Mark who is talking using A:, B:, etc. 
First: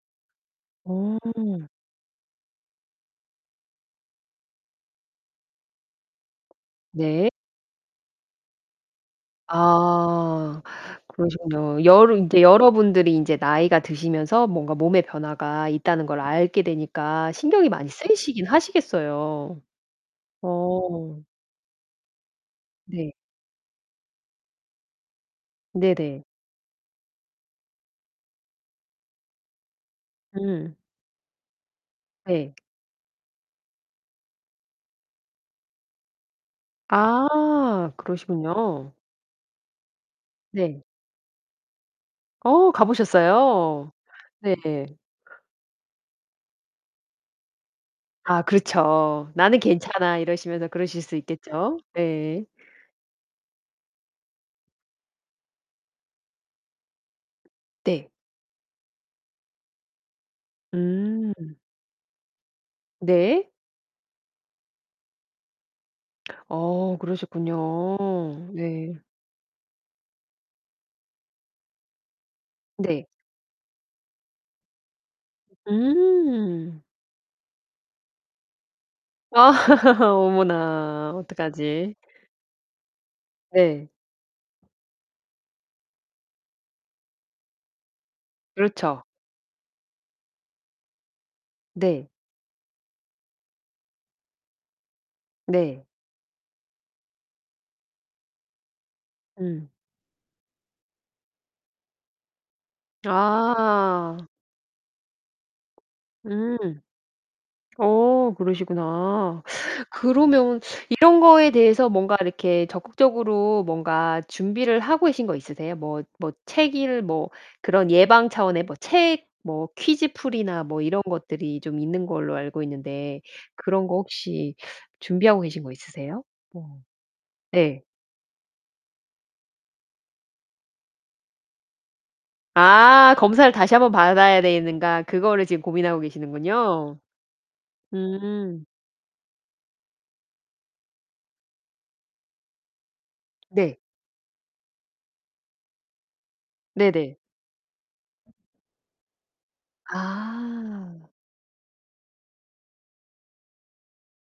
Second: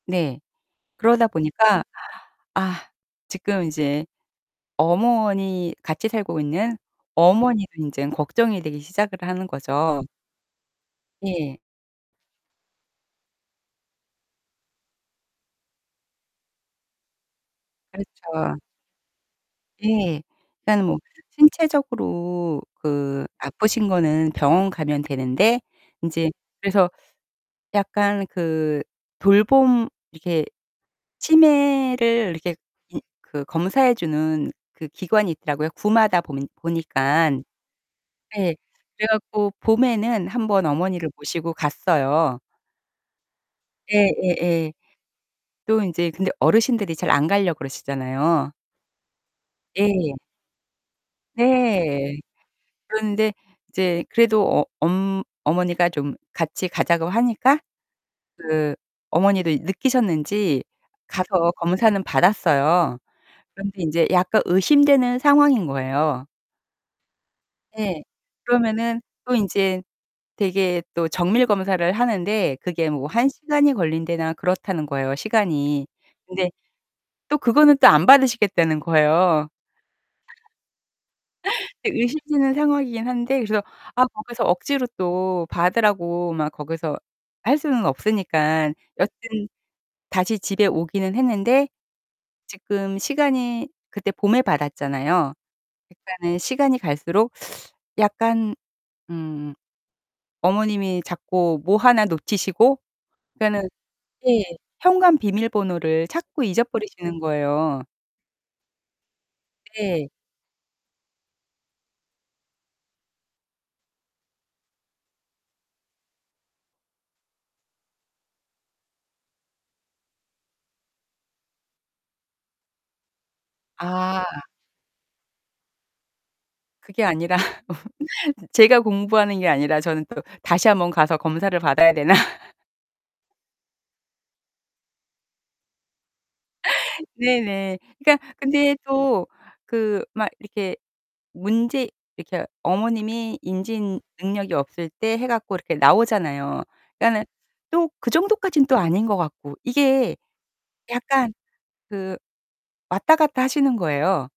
A: 네.
B: 어.
A: 그러다 보니까 아 지금 이제 어머니 같이 살고 있는
B: 네.
A: 어머니도 인제 걱정이 되기 시작을 하는 거죠.
B: 아
A: 예.
B: 그러시군요. 여러 인제 여러분들이 인제 나이가 드시면서 뭔가 몸에 변화가 있다는 걸 알게 되니까 신경이 많이 쓰이시긴
A: 그렇죠.
B: 하시겠어요.
A: 예. 일단 뭐
B: 어.
A: 신체적으로
B: 네.
A: 그 아프신 거는 병원 가면 되는데
B: 네네.
A: 인제 그래서 약간 그 돌봄 이렇게
B: 음.
A: 치매를
B: 네.
A: 이렇게 음 그 검사해 주는 그 기관이 있더라고요. 구마다 보면 보니깐.
B: 아
A: 네.
B: 그러시군요.
A: 그래 갖고 봄에는 한번
B: 네.
A: 어머니를 모시고 갔어요
B: 어 가보셨어요?
A: 예. 예.
B: 네.
A: 예. 또 인제 근데 어르신들이 잘 안 가려고
B: 아
A: 그러시잖아요
B: 그렇죠. "나는
A: 예.
B: 괜찮아." 이러시면서 그러실 수 있겠죠.
A: 네.
B: 네.
A: 그런데 이제 그래도 어 엄 어머니가 좀 같이 가자고 하니까.
B: 네.
A: 그 어머니도 느끼셨는지 가서
B: 음.
A: 검사는 받았어요.
B: 네.
A: 그런데 인제 약간 의심되는 상황인 거예요.
B: 어 그러셨군요.
A: 예.
B: 네.
A: 그러면은 또 인제 되게 또 정밀 검사를 하는데 그게
B: 네.
A: 뭐 1 시간이 걸린다나 그렇다는 거예요 시간이. 근데
B: 음.
A: 또 그거는 또 안 받으시겠다는 거예요
B: 아 어머나.
A: 네.
B: 어떡하지?
A: 의심되는 상황이긴 한데 그래서
B: 네.
A: 아 거기서 억지로 또 받으라고 막 거기서 할 수는 없으니까
B: 그렇죠.
A: 여튼 다시 집에 오기는 했는데
B: 네.
A: 지금 시간이 그때 봄에 받았잖아요.
B: 네.
A: 그러니까는 시간이 갈수록 약간 음
B: 음.
A: 어머님이 자꾸 뭐 하나 놓치시고 그러니까는
B: 아.
A: 예. 현관 비밀번호를 자꾸
B: 음.
A: 잊어버리시는 거예요.
B: 어. 그러시구나.
A: 네.
B: 그러면 이런 거에 대해서 뭔가 이렇게 적극적으로 뭔가 준비를 하고 계신 거 있으세요? 뭐 뭐 책 읽 뭐 그런 예방 차원의 뭐 책 뭐 퀴즈 풀이나 뭐 이런 것들이 좀 있는 걸로 알고 있는데 그런 거
A: 아.
B: 혹시 준비하고 계신 거 있으세요? 뭐
A: 그게 아니라
B: 네.
A: 제가 공부하는 게 아니라 저는 또 다시 한번 가서 검사를 받아야 되나?
B: 아 '검사를 다시 한번 받아야 되는가.' 그거를 지금 고민하고 계시는군요.
A: 네네. 그러니까
B: 음.
A: 근데 또 그 막 이렇게 문제 이렇게 어머님이
B: 네.
A: 인지 능력이 없을 때 해 갖고 이렇게 나오잖아요.
B: 네네.
A: 그러니까는 또 그 정도까진 또 아닌 것 같고. 이게
B: 아.
A: 약간 그 왔다 갔다 하시는 거예요.